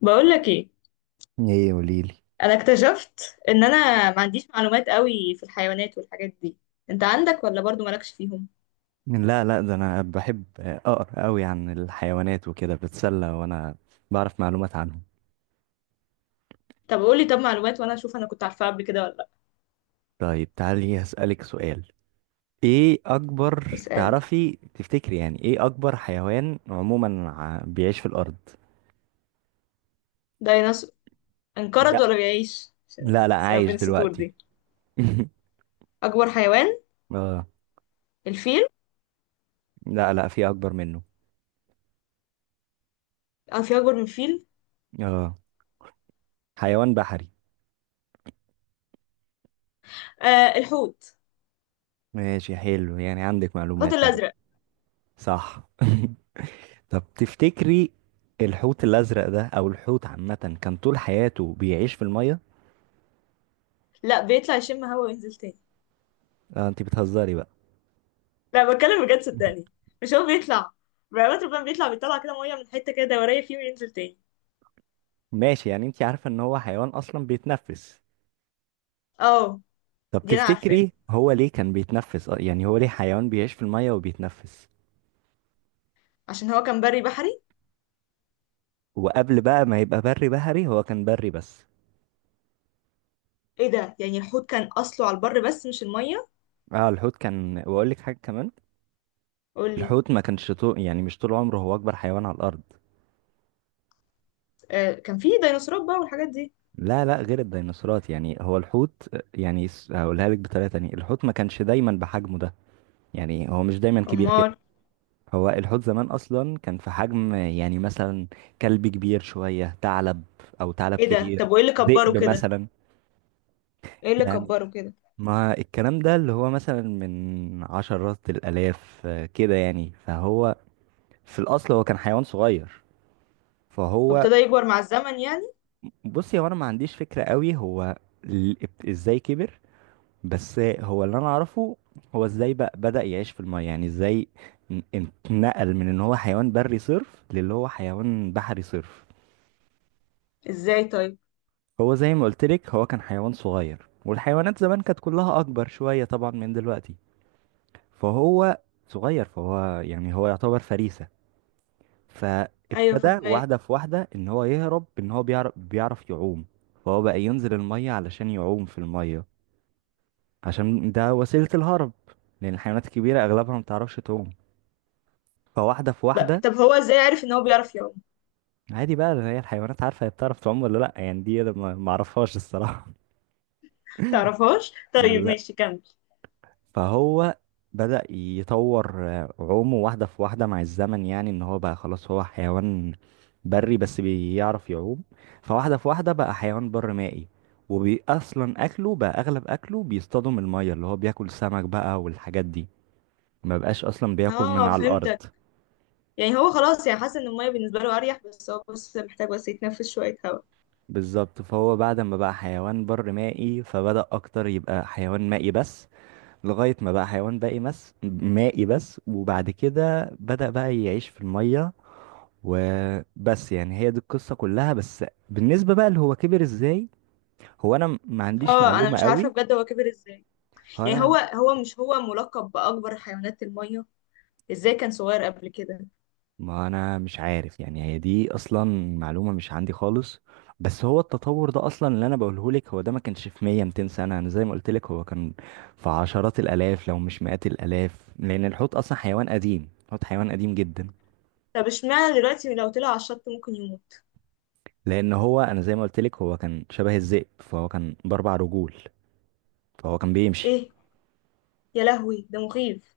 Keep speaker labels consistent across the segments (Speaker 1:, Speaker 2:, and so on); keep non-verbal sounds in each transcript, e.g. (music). Speaker 1: بقول لك ايه.
Speaker 2: ايه، قوليلي.
Speaker 1: انا اكتشفت ان انا ما عنديش معلومات قوي في الحيوانات والحاجات دي. انت عندك ولا برضو مالكش فيهم؟
Speaker 2: لا، لا، ده انا بحب اقرا قوي عن الحيوانات وكده بتسلى، وانا بعرف معلومات عنهم.
Speaker 1: طب قولي، طب معلومات وانا اشوف انا كنت عارفاها قبل كده ولا لا.
Speaker 2: طيب، تعالي هسألك سؤال. ايه اكبر
Speaker 1: اسالني.
Speaker 2: تعرفي تفتكري، يعني ايه اكبر حيوان عموما بيعيش في الارض؟
Speaker 1: ديناصور. انقرض
Speaker 2: لا،
Speaker 1: ولا بيعيش؟ عشان
Speaker 2: لا، لا،
Speaker 1: أسئلة بين
Speaker 2: عايش
Speaker 1: السطور
Speaker 2: دلوقتي.
Speaker 1: دي.
Speaker 2: (laughs)
Speaker 1: اكبر حيوان؟
Speaker 2: اه،
Speaker 1: الفيل.
Speaker 2: لا، لا، في اكبر منه.
Speaker 1: اه في اكبر من الفيل؟
Speaker 2: اه، حيوان بحري.
Speaker 1: آه الحوت.
Speaker 2: ماشي، حلو، يعني عندك
Speaker 1: الحوت
Speaker 2: معلومات اهو.
Speaker 1: الازرق.
Speaker 2: صح. (laughs) طب تفتكري، الحوت الازرق ده او الحوت عامه كان طول حياته بيعيش في الميه؟
Speaker 1: لا بيطلع يشم هوا وينزل تاني.
Speaker 2: آه، انت بتهزري بقى؟
Speaker 1: لا بتكلم بجد صدقني، مش هو بيطلع بقى؟ ربنا بيطلع كده ميه من حته كده دوريه فيه وينزل تاني.
Speaker 2: ماشي، يعني انت عارفه ان هو حيوان اصلا بيتنفس.
Speaker 1: اه
Speaker 2: طب
Speaker 1: دي انا عارفاها.
Speaker 2: تفتكري هو ليه كان بيتنفس، يعني هو ليه حيوان بيعيش في الميه وبيتنفس؟
Speaker 1: عشان هو كان بري بحري.
Speaker 2: وقبل بقى ما يبقى بري بحري هو كان بري بس.
Speaker 1: ايه ده؟ يعني الحوت كان اصله على البر بس مش الميه؟
Speaker 2: اه، الحوت كان، واقول لك حاجه كمان.
Speaker 1: قول لي.
Speaker 2: الحوت ما كانش طول، يعني مش طول عمره هو اكبر حيوان على الارض.
Speaker 1: آه كان في ديناصورات بقى والحاجات دي.
Speaker 2: لا، لا، غير الديناصورات، يعني هو الحوت، يعني هقولها لك بطريقه تانية، الحوت ما كانش دايما بحجمه ده. يعني هو مش دايما كبير كده.
Speaker 1: امال؟
Speaker 2: هو الحوت زمان اصلا كان في حجم، يعني مثلا كلب كبير شوية، ثعلب، او ثعلب
Speaker 1: ايه ده؟
Speaker 2: كبير،
Speaker 1: طب وايه اللي كبره
Speaker 2: ذئب
Speaker 1: كده؟
Speaker 2: مثلا.
Speaker 1: ايه اللي
Speaker 2: يعني
Speaker 1: كبره كده؟
Speaker 2: ما الكلام ده اللي هو مثلا من عشرات الالاف كده، يعني فهو في الاصل هو كان حيوان صغير. فهو،
Speaker 1: وابتدى يكبر مع الزمن يعني.
Speaker 2: بصي، هو انا ما عنديش فكرة قوي هو ال- ازاي كبر. بس هو اللي انا اعرفه، هو ازاي بقى بدأ يعيش في الميه، يعني ازاي اتنقل من ان هو حيوان بري صرف للي هو حيوان بحري صرف.
Speaker 1: ازاي طيب؟
Speaker 2: هو زي ما قلت لك، هو كان حيوان صغير، والحيوانات زمان كانت كلها اكبر شوية طبعا من دلوقتي. فهو صغير، فهو يعني هو يعتبر فريسة.
Speaker 1: ايوه
Speaker 2: فابتدى واحدة
Speaker 1: فهماك.
Speaker 2: في واحدة ان هو يهرب، ان هو بيعرف يعوم. فهو بقى ينزل الميه علشان يعوم في الميه. عشان ده وسيلة الهرب. لان الحيوانات الكبيرة اغلبها ما بتعرفش تعوم. فواحدة في
Speaker 1: بقى
Speaker 2: واحدة.
Speaker 1: طب هو ازاي عارف ان هو بيعرف يعوم؟
Speaker 2: عادي بقى، هي الحيوانات عارفة هي بتعرف تعوم ولا لأ، يعني دي أنا ما أعرفهاش الصراحة.
Speaker 1: تعرفهاش (laughs) طيب
Speaker 2: لا،
Speaker 1: ماشي كمل.
Speaker 2: فهو بدأ يطور عومه واحدة في واحدة مع الزمن، يعني إن هو بقى خلاص هو حيوان بري بس بيعرف يعوم. فواحدة في واحدة بقى حيوان بر مائي. وبي أصلا أكله بقى، أغلب أكله بيصطادوا من المية، اللي هو بياكل سمك بقى والحاجات دي. ما بقاش أصلا بياكل من
Speaker 1: اه
Speaker 2: على الأرض.
Speaker 1: فهمتك. يعني هو خلاص، يعني حاسس ان الميه بالنسبه له اريح، بس هو بس محتاج بس يتنفس شويه هواء.
Speaker 2: بالظبط، فهو بعد ما بقى حيوان بر مائي فبدأ أكتر يبقى حيوان مائي بس. لغاية ما بقى حيوان باقي بس مائي بس، وبعد كده بدأ بقى يعيش في المية. وبس، يعني هي دي القصة كلها، بس بالنسبة بقى اللي هو كبر ازاي، هو انا ما عنديش
Speaker 1: اه انا
Speaker 2: معلومة
Speaker 1: مش عارفه
Speaker 2: قوي.
Speaker 1: بجد هو كبر ازاي.
Speaker 2: هو
Speaker 1: يعني هو،
Speaker 2: انا،
Speaker 1: هو مش هو ملقب باكبر حيوانات الميه؟ ازاي كان صغير قبل كده؟
Speaker 2: ما انا مش عارف، يعني هي دي اصلا معلومة مش عندي خالص. بس هو التطور ده اصلا اللي انا بقوله لك، هو ده ما كانش في 100 200 سنة، انا زي ما قلت لك هو كان في عشرات الالاف لو مش مئات الالاف، لان الحوت اصلا حيوان قديم. الحوت حيوان قديم جدا.
Speaker 1: طب اشمعنى دلوقتي لو طلع على الشط ممكن يموت؟
Speaker 2: لان هو انا زي ما قلت لك، هو كان شبه الذئب، فهو كان باربع رجول. فهو كان بيمشي.
Speaker 1: ايه؟ يا لهوي ده مخيف،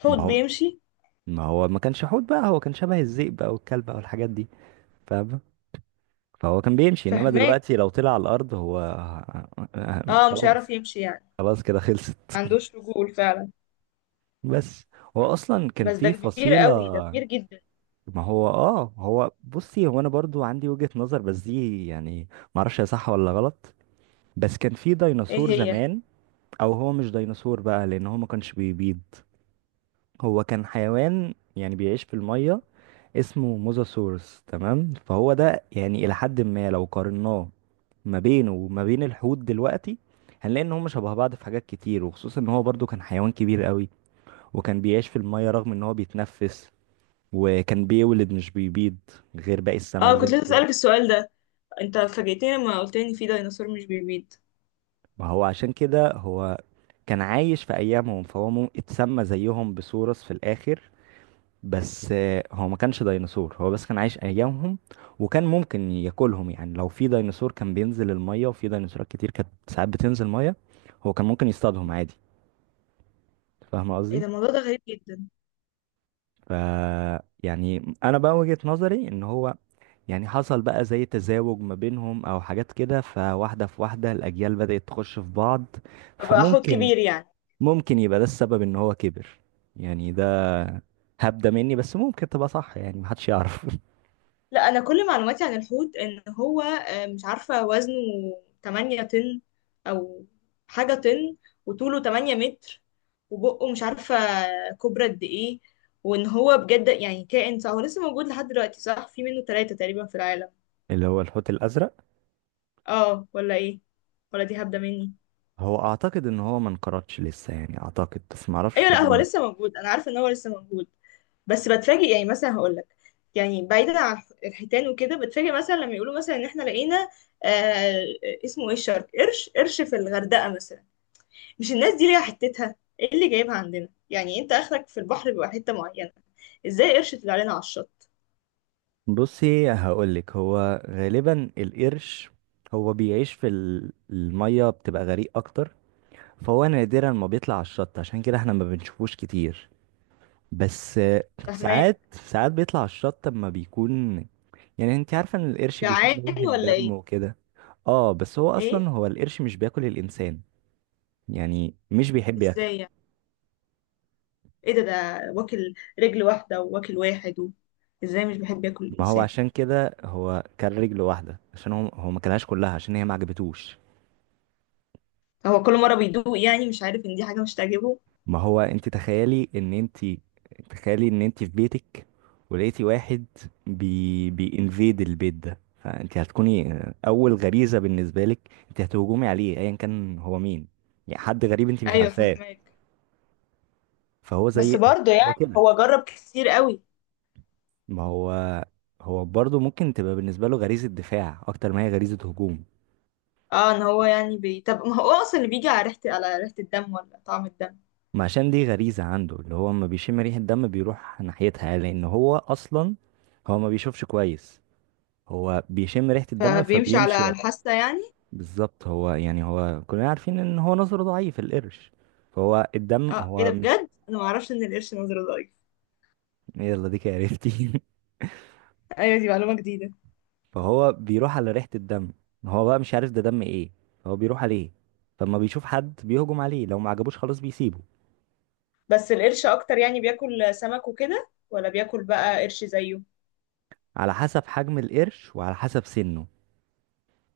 Speaker 1: حوت
Speaker 2: ما هو
Speaker 1: بيمشي؟
Speaker 2: ما هو ما كانش حوت بقى، هو كان شبه الذئب بقى والكلب بقى والحاجات دي. فاهمه؟ فهو كان بيمشي، انما
Speaker 1: فهماك.
Speaker 2: دلوقتي لو طلع على الارض هو. (laughs)
Speaker 1: اه مش هيعرف
Speaker 2: خلاص،
Speaker 1: يمشي يعني.
Speaker 2: خلاص كده، خلصت.
Speaker 1: ما عندوش رجول فعلا.
Speaker 2: بس هو اصلا كان
Speaker 1: بس ده
Speaker 2: في
Speaker 1: كبير
Speaker 2: فصيله.
Speaker 1: قوي، ده كبير جدا.
Speaker 2: ما هو، اه، هو، بصي، هو انا برضو عندي وجهة نظر، بس دي يعني ما اعرفش هي صح ولا غلط. بس كان في
Speaker 1: ايه
Speaker 2: ديناصور
Speaker 1: هي؟
Speaker 2: زمان. او هو مش ديناصور بقى، لان هو ما كانش بيبيض. هو كان حيوان يعني بيعيش في المية. اسمه موزاسورس، تمام؟ فهو ده يعني إلى حد ما، لو قارناه ما بينه وما بين الحوت دلوقتي، هنلاقي ان هما شبه بعض في حاجات كتير، وخصوصا ان هو برضو كان حيوان كبير قوي، وكان بيعيش في المية رغم ان هو بيتنفس، وكان بيولد مش بيبيض، غير باقي السمك،
Speaker 1: اه
Speaker 2: زي
Speaker 1: كنت لسه
Speaker 2: الحوت.
Speaker 1: اسالك السؤال ده. انت فاجئتني لما قلت لي إن في ديناصور مش بيبيض.
Speaker 2: ما هو عشان كده، هو كان عايش في ايامهم، فهو اتسمى زيهم بسورس في الاخر. بس هو ما كانش ديناصور، هو بس كان عايش ايامهم. وكان ممكن ياكلهم، يعني لو في ديناصور كان بينزل الميه، وفي ديناصورات كتير كانت ساعات بتنزل ميه، هو كان ممكن يصطادهم عادي. فاهم
Speaker 1: ايه
Speaker 2: قصدي؟
Speaker 1: ده؟ الموضوع ده غريب جدا.
Speaker 2: ف يعني انا بقى وجهة نظري ان هو، يعني حصل بقى زي تزاوج ما بينهم او حاجات كده، فواحده في واحده الاجيال بدأت تخش في بعض.
Speaker 1: فبقى حوت
Speaker 2: فممكن
Speaker 1: كبير يعني.
Speaker 2: ممكن يبقى ده السبب ان هو كبر. يعني ده هبدة مني، بس ممكن تبقى صح، يعني محدش يعرف.
Speaker 1: لا انا كل معلوماتي عن الحوت ان هو مش عارفه وزنه، 8 طن او حاجه طن، وطوله 8 متر، وبقه مش عارفه كبرى قد ايه. وان هو بجد يعني كائن صح، هو لسه موجود لحد دلوقتي صح؟ في منه ثلاثة تقريبا في العالم.
Speaker 2: (laughs) اللي هو الحوت الازرق.
Speaker 1: اه ولا ايه؟ ولا دي هبده مني؟
Speaker 2: هو اعتقد ان هو ما انقرضش لسه، يعني اعتقد، بس ما اعرفش،
Speaker 1: ايوه لا هو
Speaker 2: فاضل.
Speaker 1: لسه موجود، انا عارفه ان هو لسه موجود. بس بتفاجئ يعني، مثلا هقول لك، يعني بعيدا عن الحيتان وكده، بتفاجئ مثلا لما يقولوا مثلا ان احنا لقينا، آه اسمه ايه، الشرك، قرش، قرش في الغردقه مثلا. مش الناس دي ليها حتتها؟ ايه اللي جايبها عندنا يعني؟ انت اخرك في البحر بيبقى حته معينه، ازاي قرش طلع لنا على الشط؟
Speaker 2: بصي، هقول لك، هو غالبا القرش، هو بيعيش في الميه بتبقى غريق اكتر، فهو نادرا ما بيطلع على الشط، عشان كده احنا ما بنشوفوش كتير. بس
Speaker 1: فاهماك.
Speaker 2: ساعات ساعات بيطلع على الشط اما بيكون، يعني انت عارفه ان القرش
Speaker 1: جعان
Speaker 2: بيشم ريحه
Speaker 1: ولا
Speaker 2: الدم
Speaker 1: ايه؟
Speaker 2: وكده. اه، بس هو
Speaker 1: ايه؟
Speaker 2: اصلا، هو القرش مش بياكل الانسان. يعني مش بيحب ياكله.
Speaker 1: ازاي يعني؟ ايه ده؟ ده واكل رجل واحده، وواكل واحد ازاي مش بحب ياكل
Speaker 2: ما هو
Speaker 1: الانسان؟
Speaker 2: عشان كده، هو كان رجل واحدة، عشان هو ما كلهاش كلها، عشان هي ما عجبتوش.
Speaker 1: هو كل مره بيدوق يعني، مش عارف ان دي حاجه مش تعجبه؟
Speaker 2: ما هو انت تخيلي ان انت، تخيلي ان انت في بيتك، ولقيتي واحد بينفيد البيت ده، فانت هتكوني، اول غريزة بالنسبة لك انت هتهجمي عليه، ايا كان هو مين، يعني حد غريب انت مش
Speaker 1: ايوه
Speaker 2: عارفاه.
Speaker 1: فاهماك.
Speaker 2: فهو
Speaker 1: بس
Speaker 2: زي،
Speaker 1: برضه
Speaker 2: هو
Speaker 1: يعني
Speaker 2: كده.
Speaker 1: هو جرب كتير قوي.
Speaker 2: ما هو، هو برضه ممكن تبقى بالنسبة له غريزة دفاع اكتر ما هي غريزة هجوم.
Speaker 1: اه ان هو يعني طب ما هو اصلا اللي بيجي على ريحة الدم ولا طعم الدم؟
Speaker 2: ما عشان دي غريزة عنده، اللي هو لما بيشم ريحة دم بيروح ناحيتها، لأن هو أصلا، هو ما بيشوفش كويس. هو بيشم ريحة الدم
Speaker 1: فبيمشي
Speaker 2: فبيمشي
Speaker 1: على الحاسة يعني.
Speaker 2: بالظبط، هو يعني، هو كلنا عارفين إن هو نظره ضعيف، القرش. فهو الدم
Speaker 1: اه ايه ده،
Speaker 2: هو
Speaker 1: بجد انا ما اعرفش ان القرش نظره ضعيف.
Speaker 2: يلا، ديك عرفتي.
Speaker 1: ايوه دي معلومة جديدة.
Speaker 2: (laughs) فهو بيروح على ريحة الدم، هو بقى مش عارف ده دم ايه، هو بيروح عليه. فلما بيشوف حد بيهجم عليه، لو ما عجبوش خلاص بيسيبه.
Speaker 1: بس القرش اكتر يعني بياكل سمك وكده ولا بياكل بقى قرش زيه؟
Speaker 2: على حسب حجم القرش وعلى حسب سنه.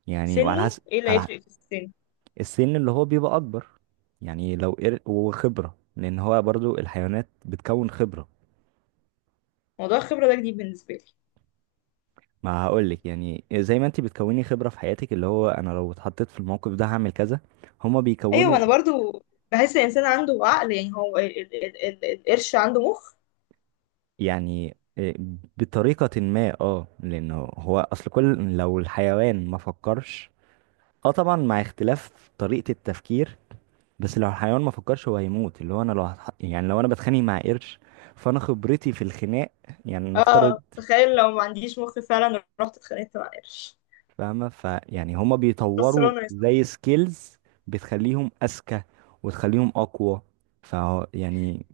Speaker 2: يعني وعلى
Speaker 1: سنه؟
Speaker 2: حسب،
Speaker 1: ايه اللي
Speaker 2: على
Speaker 1: هيفرق في السن؟
Speaker 2: السن اللي هو بيبقى اكبر، يعني لو وخبره، لان هو برضو الحيوانات بتكون خبره.
Speaker 1: موضوع الخبرة ده جديد بالنسبة لي.
Speaker 2: ما هقولك، يعني زي ما انت بتكوني خبره في حياتك، اللي هو انا لو اتحطيت في الموقف ده هعمل كذا، هما
Speaker 1: ايوه
Speaker 2: بيكونوا.
Speaker 1: انا برضو بحس الانسان عنده عقل، يعني هو القرش عنده مخ؟
Speaker 2: يعني إيه؟ بطريقه ما، اه، لانه هو اصل كل، لو الحيوان ما فكرش، اه، طبعا مع اختلاف طريقه التفكير. بس لو الحيوان ما فكرش هو هيموت، اللي هو انا لو يعني لو انا بتخانق مع قرش، فانا خبرتي في الخناق، يعني نفترض.
Speaker 1: اه تخيل لو ما عنديش مخ فعلا رحت اتخانقت مع قرش،
Speaker 2: فاهمة؟ فيعني هما بيطوروا
Speaker 1: فصلانه يا صاحبي.
Speaker 2: زي سكيلز، بتخليهم أذكى وتخليهم أقوى. ف يعني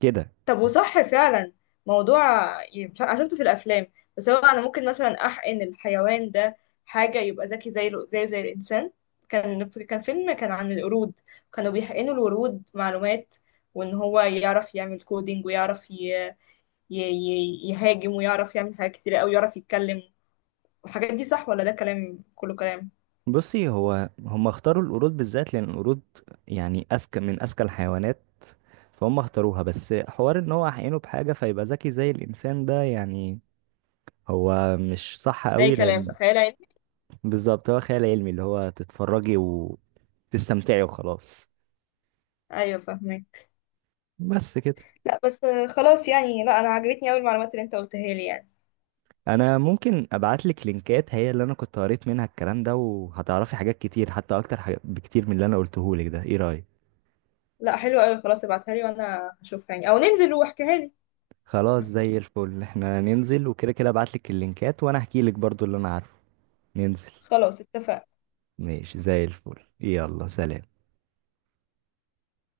Speaker 2: كده.
Speaker 1: طب وصح فعلا موضوع ي- مش عارفة- انا شفته في الافلام، بس هو انا ممكن مثلا احقن الحيوان ده حاجه يبقى ذكي زي زيه زي الانسان؟ كان فيلم كان عن القرود، كانوا بيحقنوا الورود معلومات، وان هو يعرف يعمل كودينج، ويعرف يهاجم، ويعرف يعمل حاجات كتير قوي، يعرف يتكلم والحاجات دي. صح ولا ده كلام، كله كلام؟
Speaker 2: بصي، هو هم اختاروا القرود بالذات لأن القرود يعني أذكى من أذكى الحيوانات، فهم اختاروها، بس حوار إن هو عينه بحاجة فيبقى ذكي زي الإنسان، ده يعني هو مش صح
Speaker 1: اي
Speaker 2: قوي،
Speaker 1: كلام
Speaker 2: لأن.
Speaker 1: صح، خيال علمي.
Speaker 2: بالظبط، هو خيال علمي، اللي هو تتفرجي وتستمتعي وخلاص.
Speaker 1: ايوه فاهمك.
Speaker 2: بس كده.
Speaker 1: لا بس خلاص يعني، لا انا عجبتني قوي المعلومات اللي انت قلتها لي يعني.
Speaker 2: انا ممكن ابعت لك لينكات، هي اللي انا كنت قريت منها الكلام ده، وهتعرفي حاجات كتير، حتى اكتر حاجات بكتير من اللي انا قلته لك ده، ايه رايك؟
Speaker 1: لا حلو قوي، خلاص ابعتها لي وانا هشوفها يعني، او ننزل واحكيها لي.
Speaker 2: خلاص، زي الفل، احنا ننزل وكده كده، ابعت لك اللينكات وانا احكي لك برضو اللي انا عارفه. ننزل.
Speaker 1: خلاص اتفقنا.
Speaker 2: ماشي، زي الفل، يلا سلام.